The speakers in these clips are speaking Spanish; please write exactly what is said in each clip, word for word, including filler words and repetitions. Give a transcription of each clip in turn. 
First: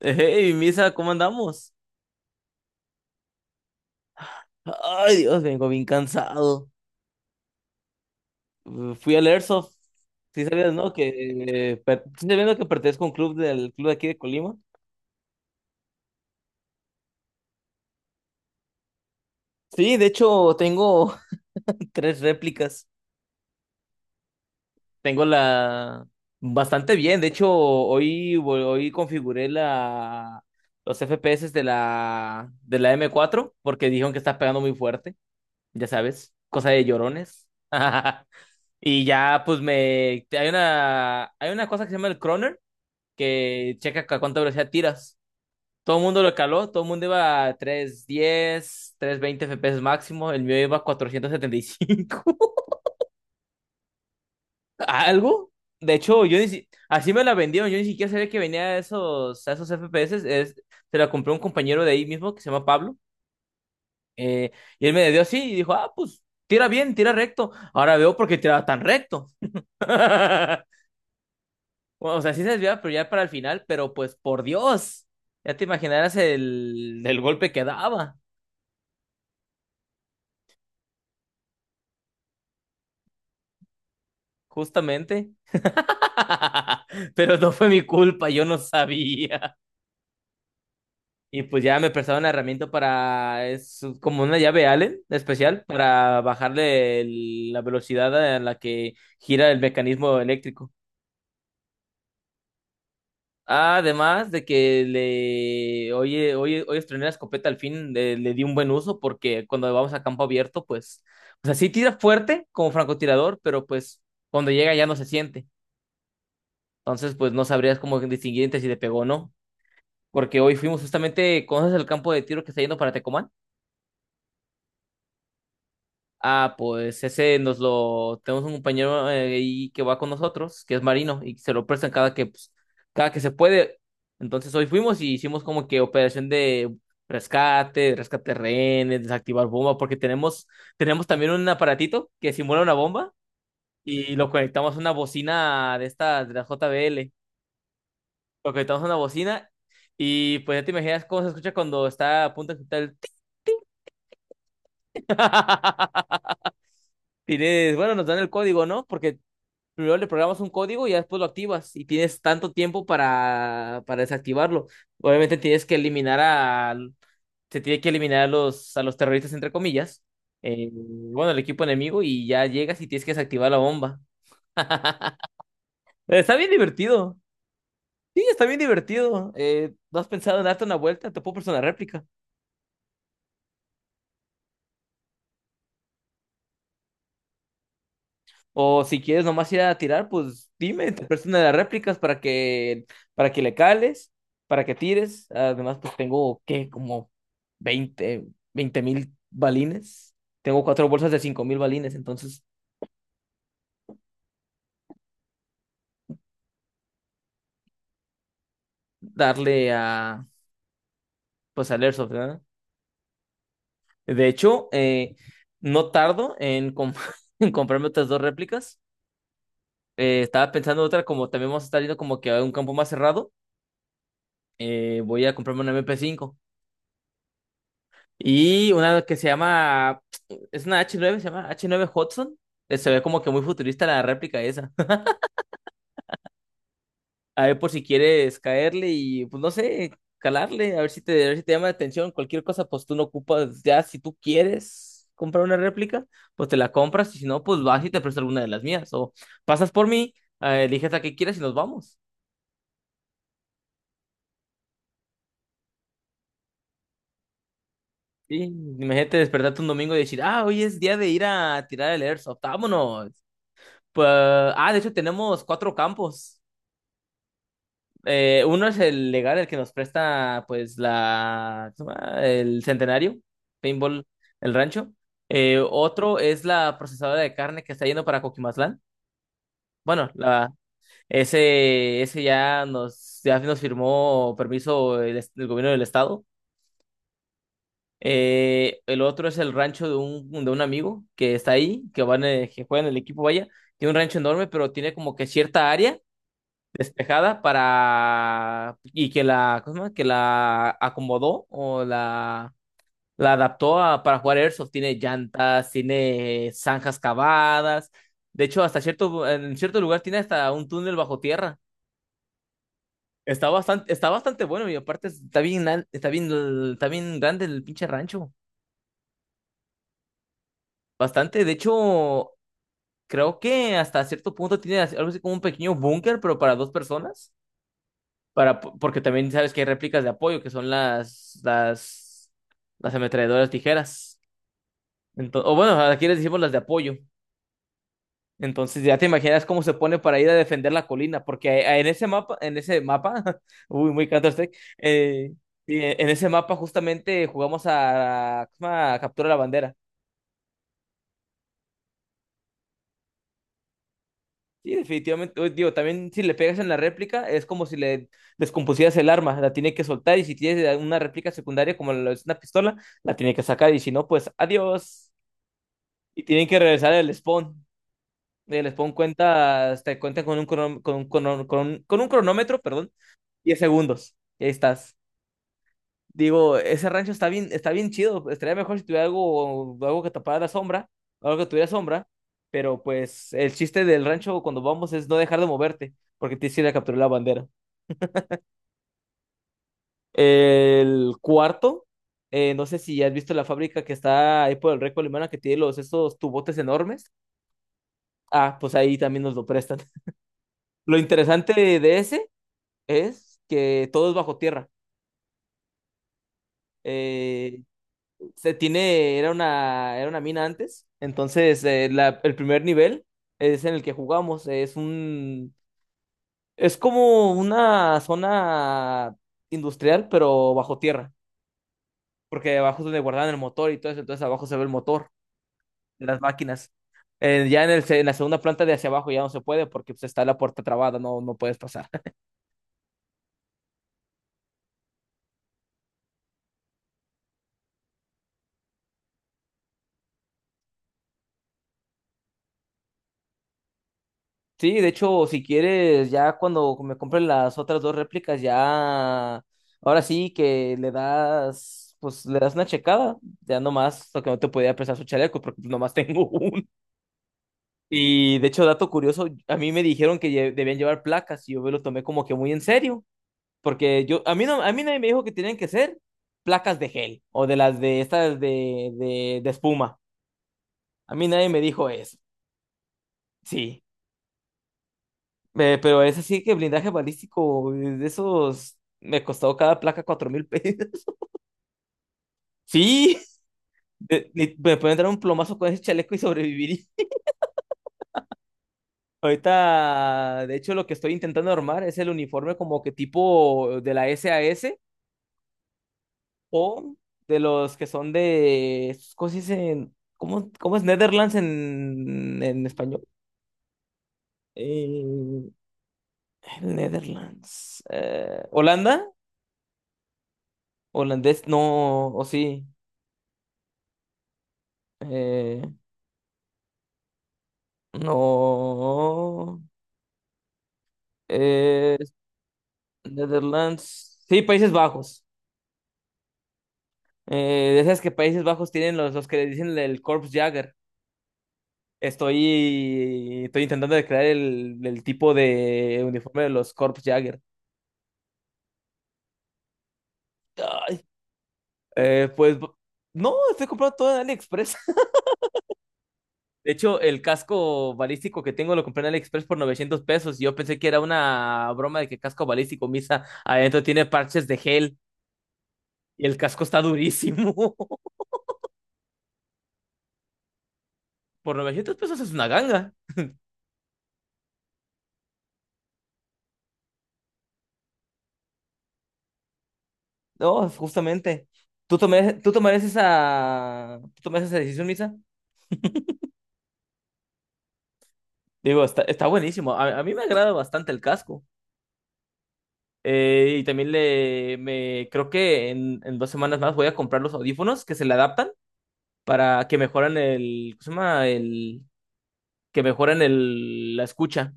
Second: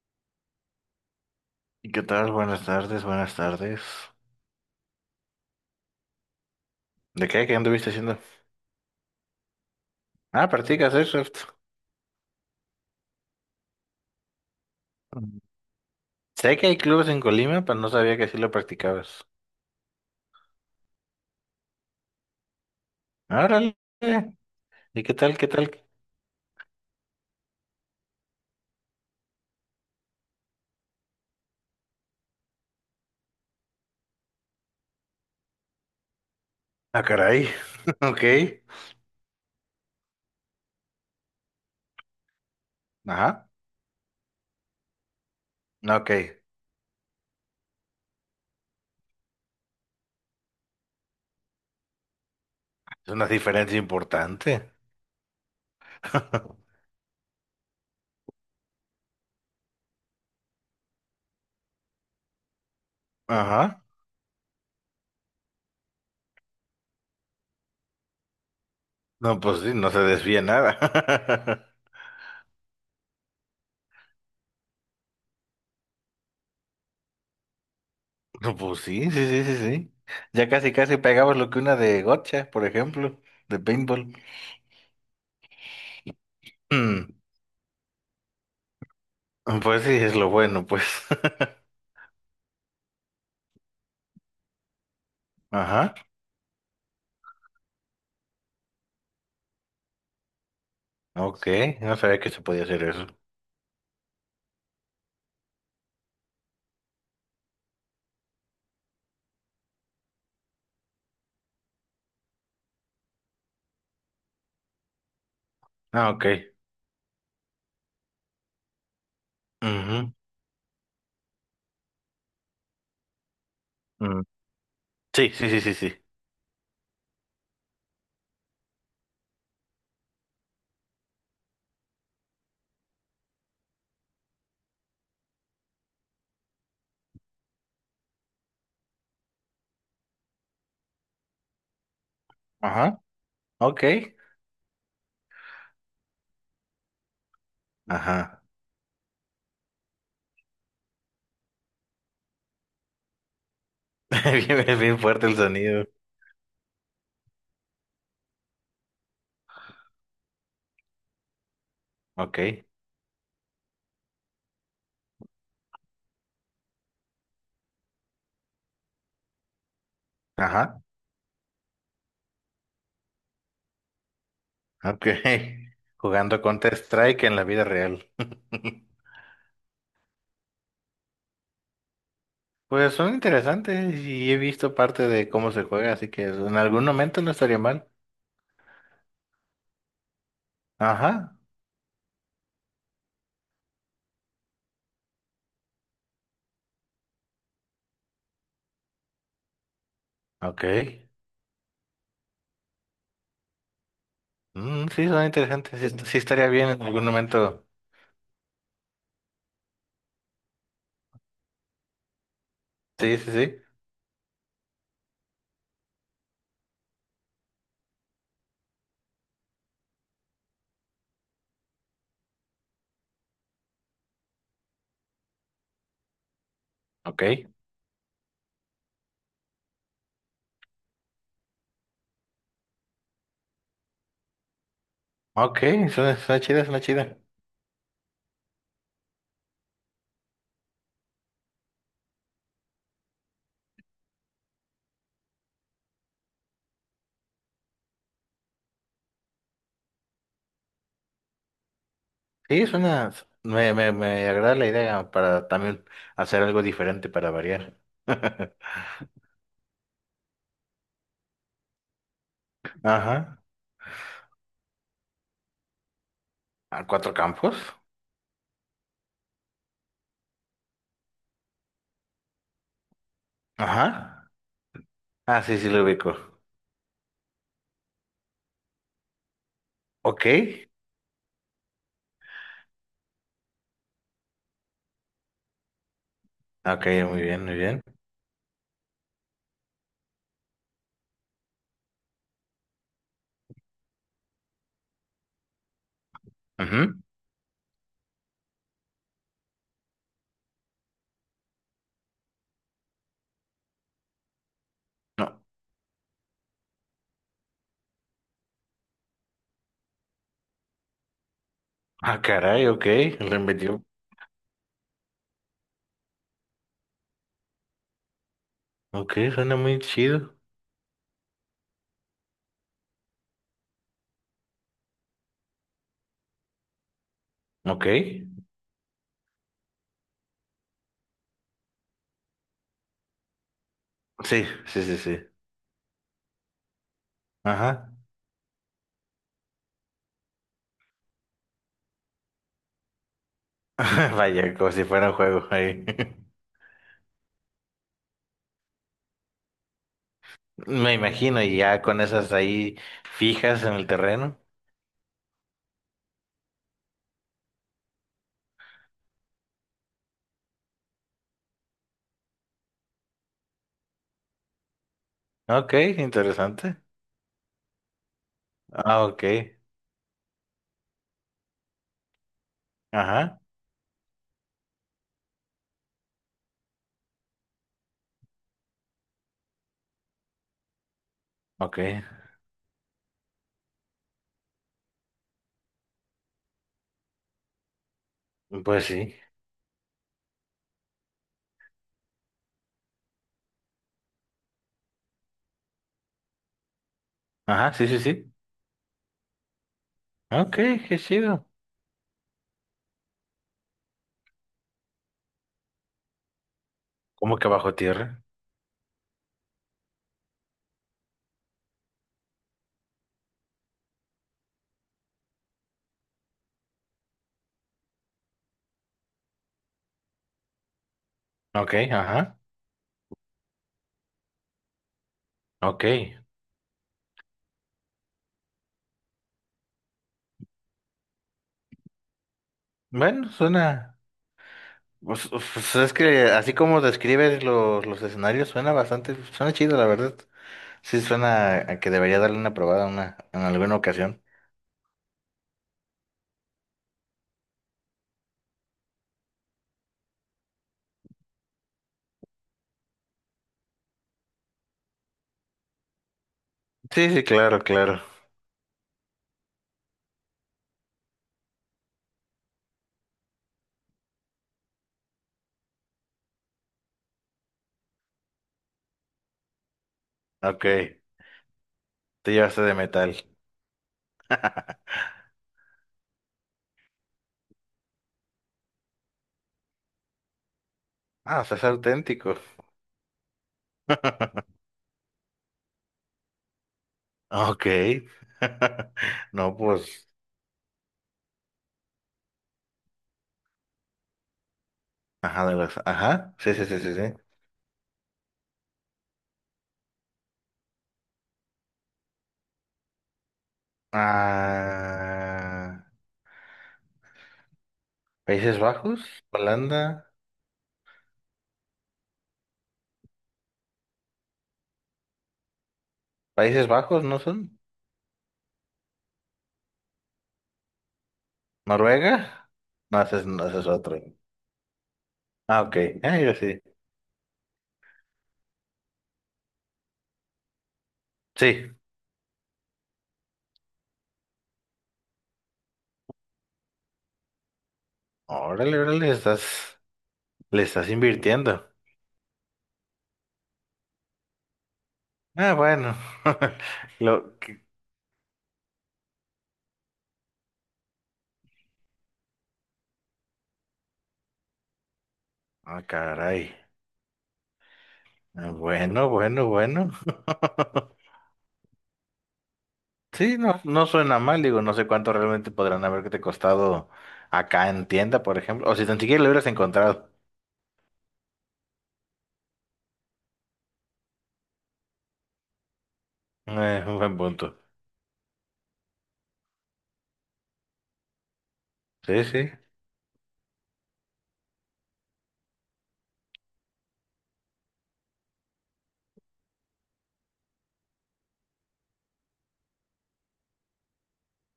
Hey, Misa, ¿cómo andamos? ¿Y ¿Qué tal? Buenas tardes, buenas tardes. Ay, Dios, vengo bien cansado. ¿De qué? ¿Qué anduviste haciendo? Uh, Fui al Airsoft. Sí Ah, sabías, ¿no? practicas Airsoft. Que, per- sí sabías, no, que pertenezco a un club del club de aquí de Colima. Mm. Sé que hay clubes en Colima, pero no sabía que sí lo practicabas. Sí, de hecho, tengo tres réplicas. Árale. ¿Y qué Tengo tal? ¿Qué tal? la... Bastante bien. De hecho, hoy, vol- hoy configuré la... los F P S de la... de la m cuatro porque dijeron que está pegando muy fuerte. Ya sabes, cosa de Ah, caray. llorones. Ok. Y ya, pues me. Hay una, hay una cosa que se llama el Croner, Ajá. que checa a cuánta velocidad tiras. Todo el Ok. mundo Es lo caló, todo el mundo iba a trescientos diez, trescientos veinte F P S máximo, el mío iba a cuatrocientos setenta y cinco. una diferencia importante. ¿Algo? De hecho, yo ni si... así me la vendieron, yo ni siquiera sabía que venía a esos, a esos F P S. Es... Se la compré a un compañero de ahí mismo que se llama Pablo. Ajá. eh, y él me la dio así y dijo: Ah, pues tira bien, tira recto. Ahora veo por qué tiraba tan recto. No, pues sí, no se desvía nada. Bueno, o sea, sí se desviaba, pero ya para el final, pero pues por Dios, ya te imaginarás el, el golpe que daba, No, pues sí, sí, sí, sí, sí. Ya casi, casi pegabas lo que una de gotcha, por ejemplo, de paintball. justamente. Mm. Pero no fue mi culpa, yo no sabía. Pues sí, es lo bueno, pues. Y pues ya me prestaron la herramienta para, es como una llave Allen especial Ajá, para bajarle el- la velocidad a la que gira el mecanismo eléctrico. ok, no sabía que se podía hacer eso. Ah, además de que le, oye, oye, hoy estrené la escopeta al fin, le, le di un buen uso porque cuando vamos a campo abierto, pues, o sea, sí tira fuerte como francotirador, pero pues cuando llega ya no se siente. Ah, ok. Entonces, pues no sabrías cómo distinguir entre si le pegó o no, Ujú, porque hoy fuimos justamente. ¿Conoces el campo de tiro que está yendo para Tecomán? mm. Sí, sí, sí, sí, sí. Ah, pues ese nos lo tenemos un compañero eh, ahí que va con nosotros, que es marino, y se lo prestan cada que, pues, cada que se puede. Entonces hoy fuimos y hicimos como que operación de rescate, rescate de rehenes, desactivar bomba, porque tenemos, tenemos también un aparatito que simula una Ajá, bomba ok. y lo conectamos a una bocina de esta, de la J B L. Ajá. Lo conectamos a una bocina y pues ya te imaginas cómo se escucha cuando está a punto de explotar el... Bien, es bien fuerte el sonido. Tienes, bueno, nos dan el código, ¿no? Porque primero le programas un código y ya después lo activas y tienes Ok, tanto tiempo para, para desactivarlo. Obviamente tienes que eliminar a, se tiene que eliminar a los, a los terroristas, entre comillas, eh, ajá, bueno, el equipo enemigo y ya llegas y tienes que desactivar la bomba. ok. Eh, Está Jugando bien Counter divertido. Strike en la vida real. Sí, está bien divertido. Eh, ¿no has pensado en darte una vuelta? Te puedo prestar una réplica. Pues son interesantes y he visto parte de cómo se juega, así que en algún momento no estaría mal. O si quieres nomás ir a tirar, pues dime, te presto Ajá, una de las réplicas para que, para que le cales, para que tires. Además, pues tengo, ¿qué? Como veinte veinte mil balines. Tengo ok. cuatro bolsas de cinco mil balines, entonces Mm, sí, son interesantes. Sí, sí estaría bien en algún momento. darle a, pues al Airsoft, ¿verdad? Sí, sí, sí. De hecho, eh, no tardo en, com- en comprarme otras dos réplicas. Eh, estaba pensando otra, como también vamos a estar yendo como que a un campo más cerrado. Eh, voy a comprarme una M P cinco. Ok, Y una que se llama, es una h nueve, se llama h nueve Hudson. Eh, Se ve como que muy futurista la réplica esa. ok, suena, suena chida, suena chida. A ver por si quieres caerle y, pues no sé, calarle, a ver si te, a ver si te llama la atención. Cualquier cosa, pues tú no ocupas, ya si tú quieres comprar una réplica, pues te la compras y si no, pues vas y te presto alguna de las mías. O pasas por mí, eh, eliges la que quieras y nos vamos. Sí, suena, me, me, me agrada la idea para también hacer algo diferente para variar. Sí, imagínate despertarte un domingo y decir, ah, hoy es día de ir a tirar el airsoft, vámonos. Ajá. Pues, ah, de hecho tenemos cuatro campos. ¿A cuatro campos? Eh, uno es el legal, el que nos presta, pues, la, ¿cómo se llama? El Centenario, Paintball, Ajá. el rancho. Ah, sí, Eh, sí lo ubico. Otro es la procesadora de carne que está yendo para Coquimatlán. Bueno, Ok. la, ese, ese ya nos, ya nos, firmó permiso el, est- el gobierno del estado. Ok, muy bien, muy bien. Eh, el otro es el rancho de un, de un amigo que está ahí, que van, eh, que juega en el equipo, vaya. Tiene un rancho enorme, pero tiene como que cierta área Ujú. despejada para y que la, ¿cómo se llama? Que la acomodó o la la adaptó a, para jugar Airsoft. Tiene No. llantas, tiene zanjas cavadas. De hecho, hasta cierto en cierto lugar tiene hasta un túnel bajo tierra. Ah, caray, ok. Lo Está inventó. bastante está bastante bueno y aparte está bien al- está bien está bien grande el pinche rancho. Ok, suena muy chido. Bastante, de hecho, creo que hasta cierto punto tiene así- algo así como un pequeño búnker, pero para dos personas. Ok. Para, porque también sabes que hay réplicas de apoyo, que son las, las, las ametralladoras tijeras. Sí, sí, sí, sí. Ento- o bueno, aquí les decimos las de apoyo. Ajá. Entonces ya te imaginas cómo se pone para ir a defender la colina, porque a- a- en ese mapa, en ese mapa, uy, muy Vaya, Counter-Strike, como si fuera un eh, juego y ahí. en ese mapa justamente jugamos a, a, a captura la bandera. Me imagino, y ya con esas ahí fijas en el terreno. Sí, definitivamente. Uy, digo, también si le pegas en la réplica, es como si le descompusieras el arma, la tiene que soltar y si tienes una réplica secundaria como lo es una pistola, la tiene que sacar y si no, pues adiós. Ok, Y tienen que interesante. regresar al spawn. El spawn Ah, ok. cuenta, te cuenta con un, crono- con un crono- con un- con un cronómetro, perdón, Ajá, diez segundos. Y ahí estás. Digo, ese rancho está bien, está bien chido. Estaría mejor si tuviera algo, algo que tapara la sombra, algo que tuviera ok. sombra. Pero pues el chiste del rancho cuando vamos es no dejar de moverte, porque te que ir a capturar la bandera. Pues sí. El cuarto, eh, no sé si has visto la fábrica que está ahí por el Reco Alemana que tiene los, esos tubotes enormes. Ajá, sí, sí, sí. Ah, pues ahí también nos lo prestan. Ok, Lo qué chido. interesante de ese es que todo es bajo tierra. ¿Cómo que Eh, bajo tierra? se tiene, era una, era una mina antes. Entonces, eh, la- el primer nivel es en el que jugamos. Es un, es como una zona industrial, pero bajo tierra. Ok, ajá, Porque abajo es donde guardaban el motor y todo eso. Entonces, abajo se ve el motor de ok. las máquinas. Eh, ya en el, se- en la segunda planta de hacia abajo ya no se puede porque pues, está la puerta trabada, no, no puedes pasar. Bueno, suena. Pues, pues es que así como describes los, los escenarios, suena bastante, suena chido, la verdad. Sí, suena a que debería darle una probada una, en alguna ocasión. Sí, de hecho, si quieres, ya cuando me compren las otras dos réplicas, ya, ahora sí que le das, pues le das una checada, ya nomás, lo que no te podía prestar su chaleco, porque pues, nomás tengo uno. Sí, sí, claro, claro. Y de hecho, dato curioso, a mí me dijeron que lle- debían llevar placas y yo me lo tomé como que muy en serio, porque yo, a mí no, a mí nadie me dijo que tenían que ser placas de gel o de las de estas de, de, de espuma. Ok, A mí nadie me dijo eso, te llevaste de metal. sí. Eh, pero es así que blindaje balístico, eh, de esos, me costó cada placa cuatro mil pesos. Ah, o sea, es auténtico. Sí, de- li- me pueden dar un plomazo con ese chaleco y sobrevivir. Ok. No, pues. Ahorita, de hecho, lo que estoy intentando armar es el uniforme como que tipo de la S A S Ajá, de las. Ajá. Sí, sí, sí, sí, o sí. de los que son de, estos, ¿cómo se dice? ¿Cómo, cómo es Netherlands en, en español? Eh, Ah, Netherlands. eh, Países Bajos, ¿Holanda? Holanda, ¿Holandés? No, o sí. eh, Países Bajos, ¿no son? No. Eh, Noruega, no, ese es, no, ese es otro. Netherlands. Sí, Países Bajos. Ah, ok, ah, yo sí. Eh, decías que Países Bajos tienen los, los que le dicen el Corps Jagger. Sí, Estoy, estoy intentando de crear el, el tipo de uniforme de los Corps Jagger. órale, órale, estás, le estás Ay. invirtiendo. Eh, pues no, estoy comprando todo en AliExpress. Ah, bueno, De hecho, el lo que, casco balístico que tengo lo compré en AliExpress por novecientos pesos. y yo pensé que era una broma de que casco balístico, Misa, adentro tiene parches de gel ah, y el caray. casco está durísimo. Ah, bueno, bueno, bueno. Por novecientos pesos es una ganga. Sí, no, no suena mal, digo, no sé cuánto realmente podrán haberte costado acá en tienda, por ejemplo, o si tan siquiera lo hubieras encontrado. No, justamente. ¿Tú tomarías, tú tomarías esa, tú tomarías esa decisión, Misa? Eh, un buen punto. Digo, está, está buenísimo. A, a mí me agrada bastante el casco. Sí, sí, Eh, y también le me creo que en, en dos semanas más voy a comprar los audífonos que se le adaptan para que mejoran el, ¿cómo se llama? El, que mejoran el, la escucha.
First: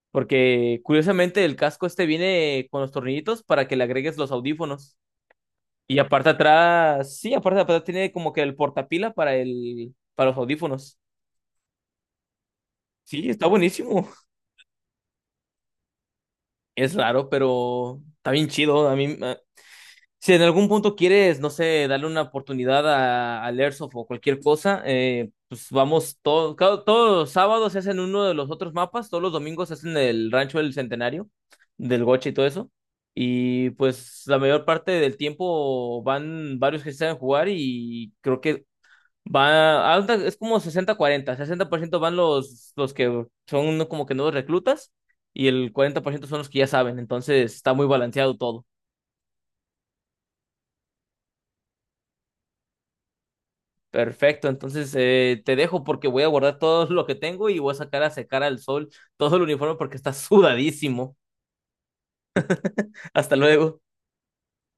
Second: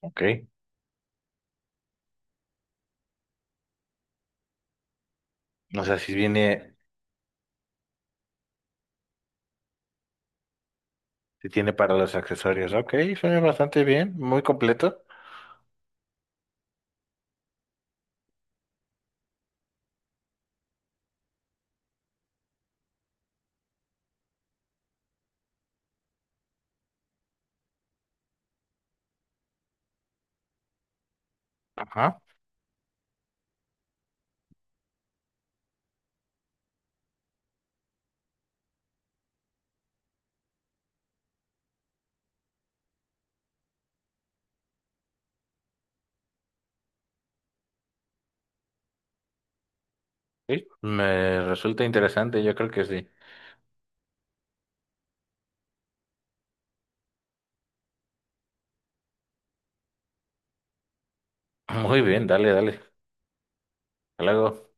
ok. Porque curiosamente el casco este viene con los tornillitos para que le agregues los audífonos. O Y sea, si aparte viene, atrás, sí, aparte atrás tiene como que el portapila para el, para los audífonos. si tiene para los accesorios. Ok, Sí, suena está bastante buenísimo. bien, muy completo. Es raro, pero está bien chido. A mí, eh, si en algún punto quieres, no sé, darle una oportunidad a, al Airsoft o cualquier cosa, eh, pues vamos, todo, cada- todos los sábados se hacen uno de los otros mapas, todos los domingos se hacen el Rancho del Centenario, del Ajá. Goche y todo eso. Y pues la mayor parte del tiempo van varios que se saben jugar y creo que Va, haz de- es como sesenta cuarenta. Sesenta por ciento van los, los que son como que nuevos reclutas y el cuarenta por ciento son los que ya saben. Entonces está muy balanceado todo. Sí. Me resulta interesante, yo creo que sí. Perfecto, entonces eh, te dejo porque voy a guardar todo lo que tengo y voy a sacar a secar al sol todo el uniforme porque está sudadísimo. Muy bien, dale, dale. Hasta Hasta luego. luego.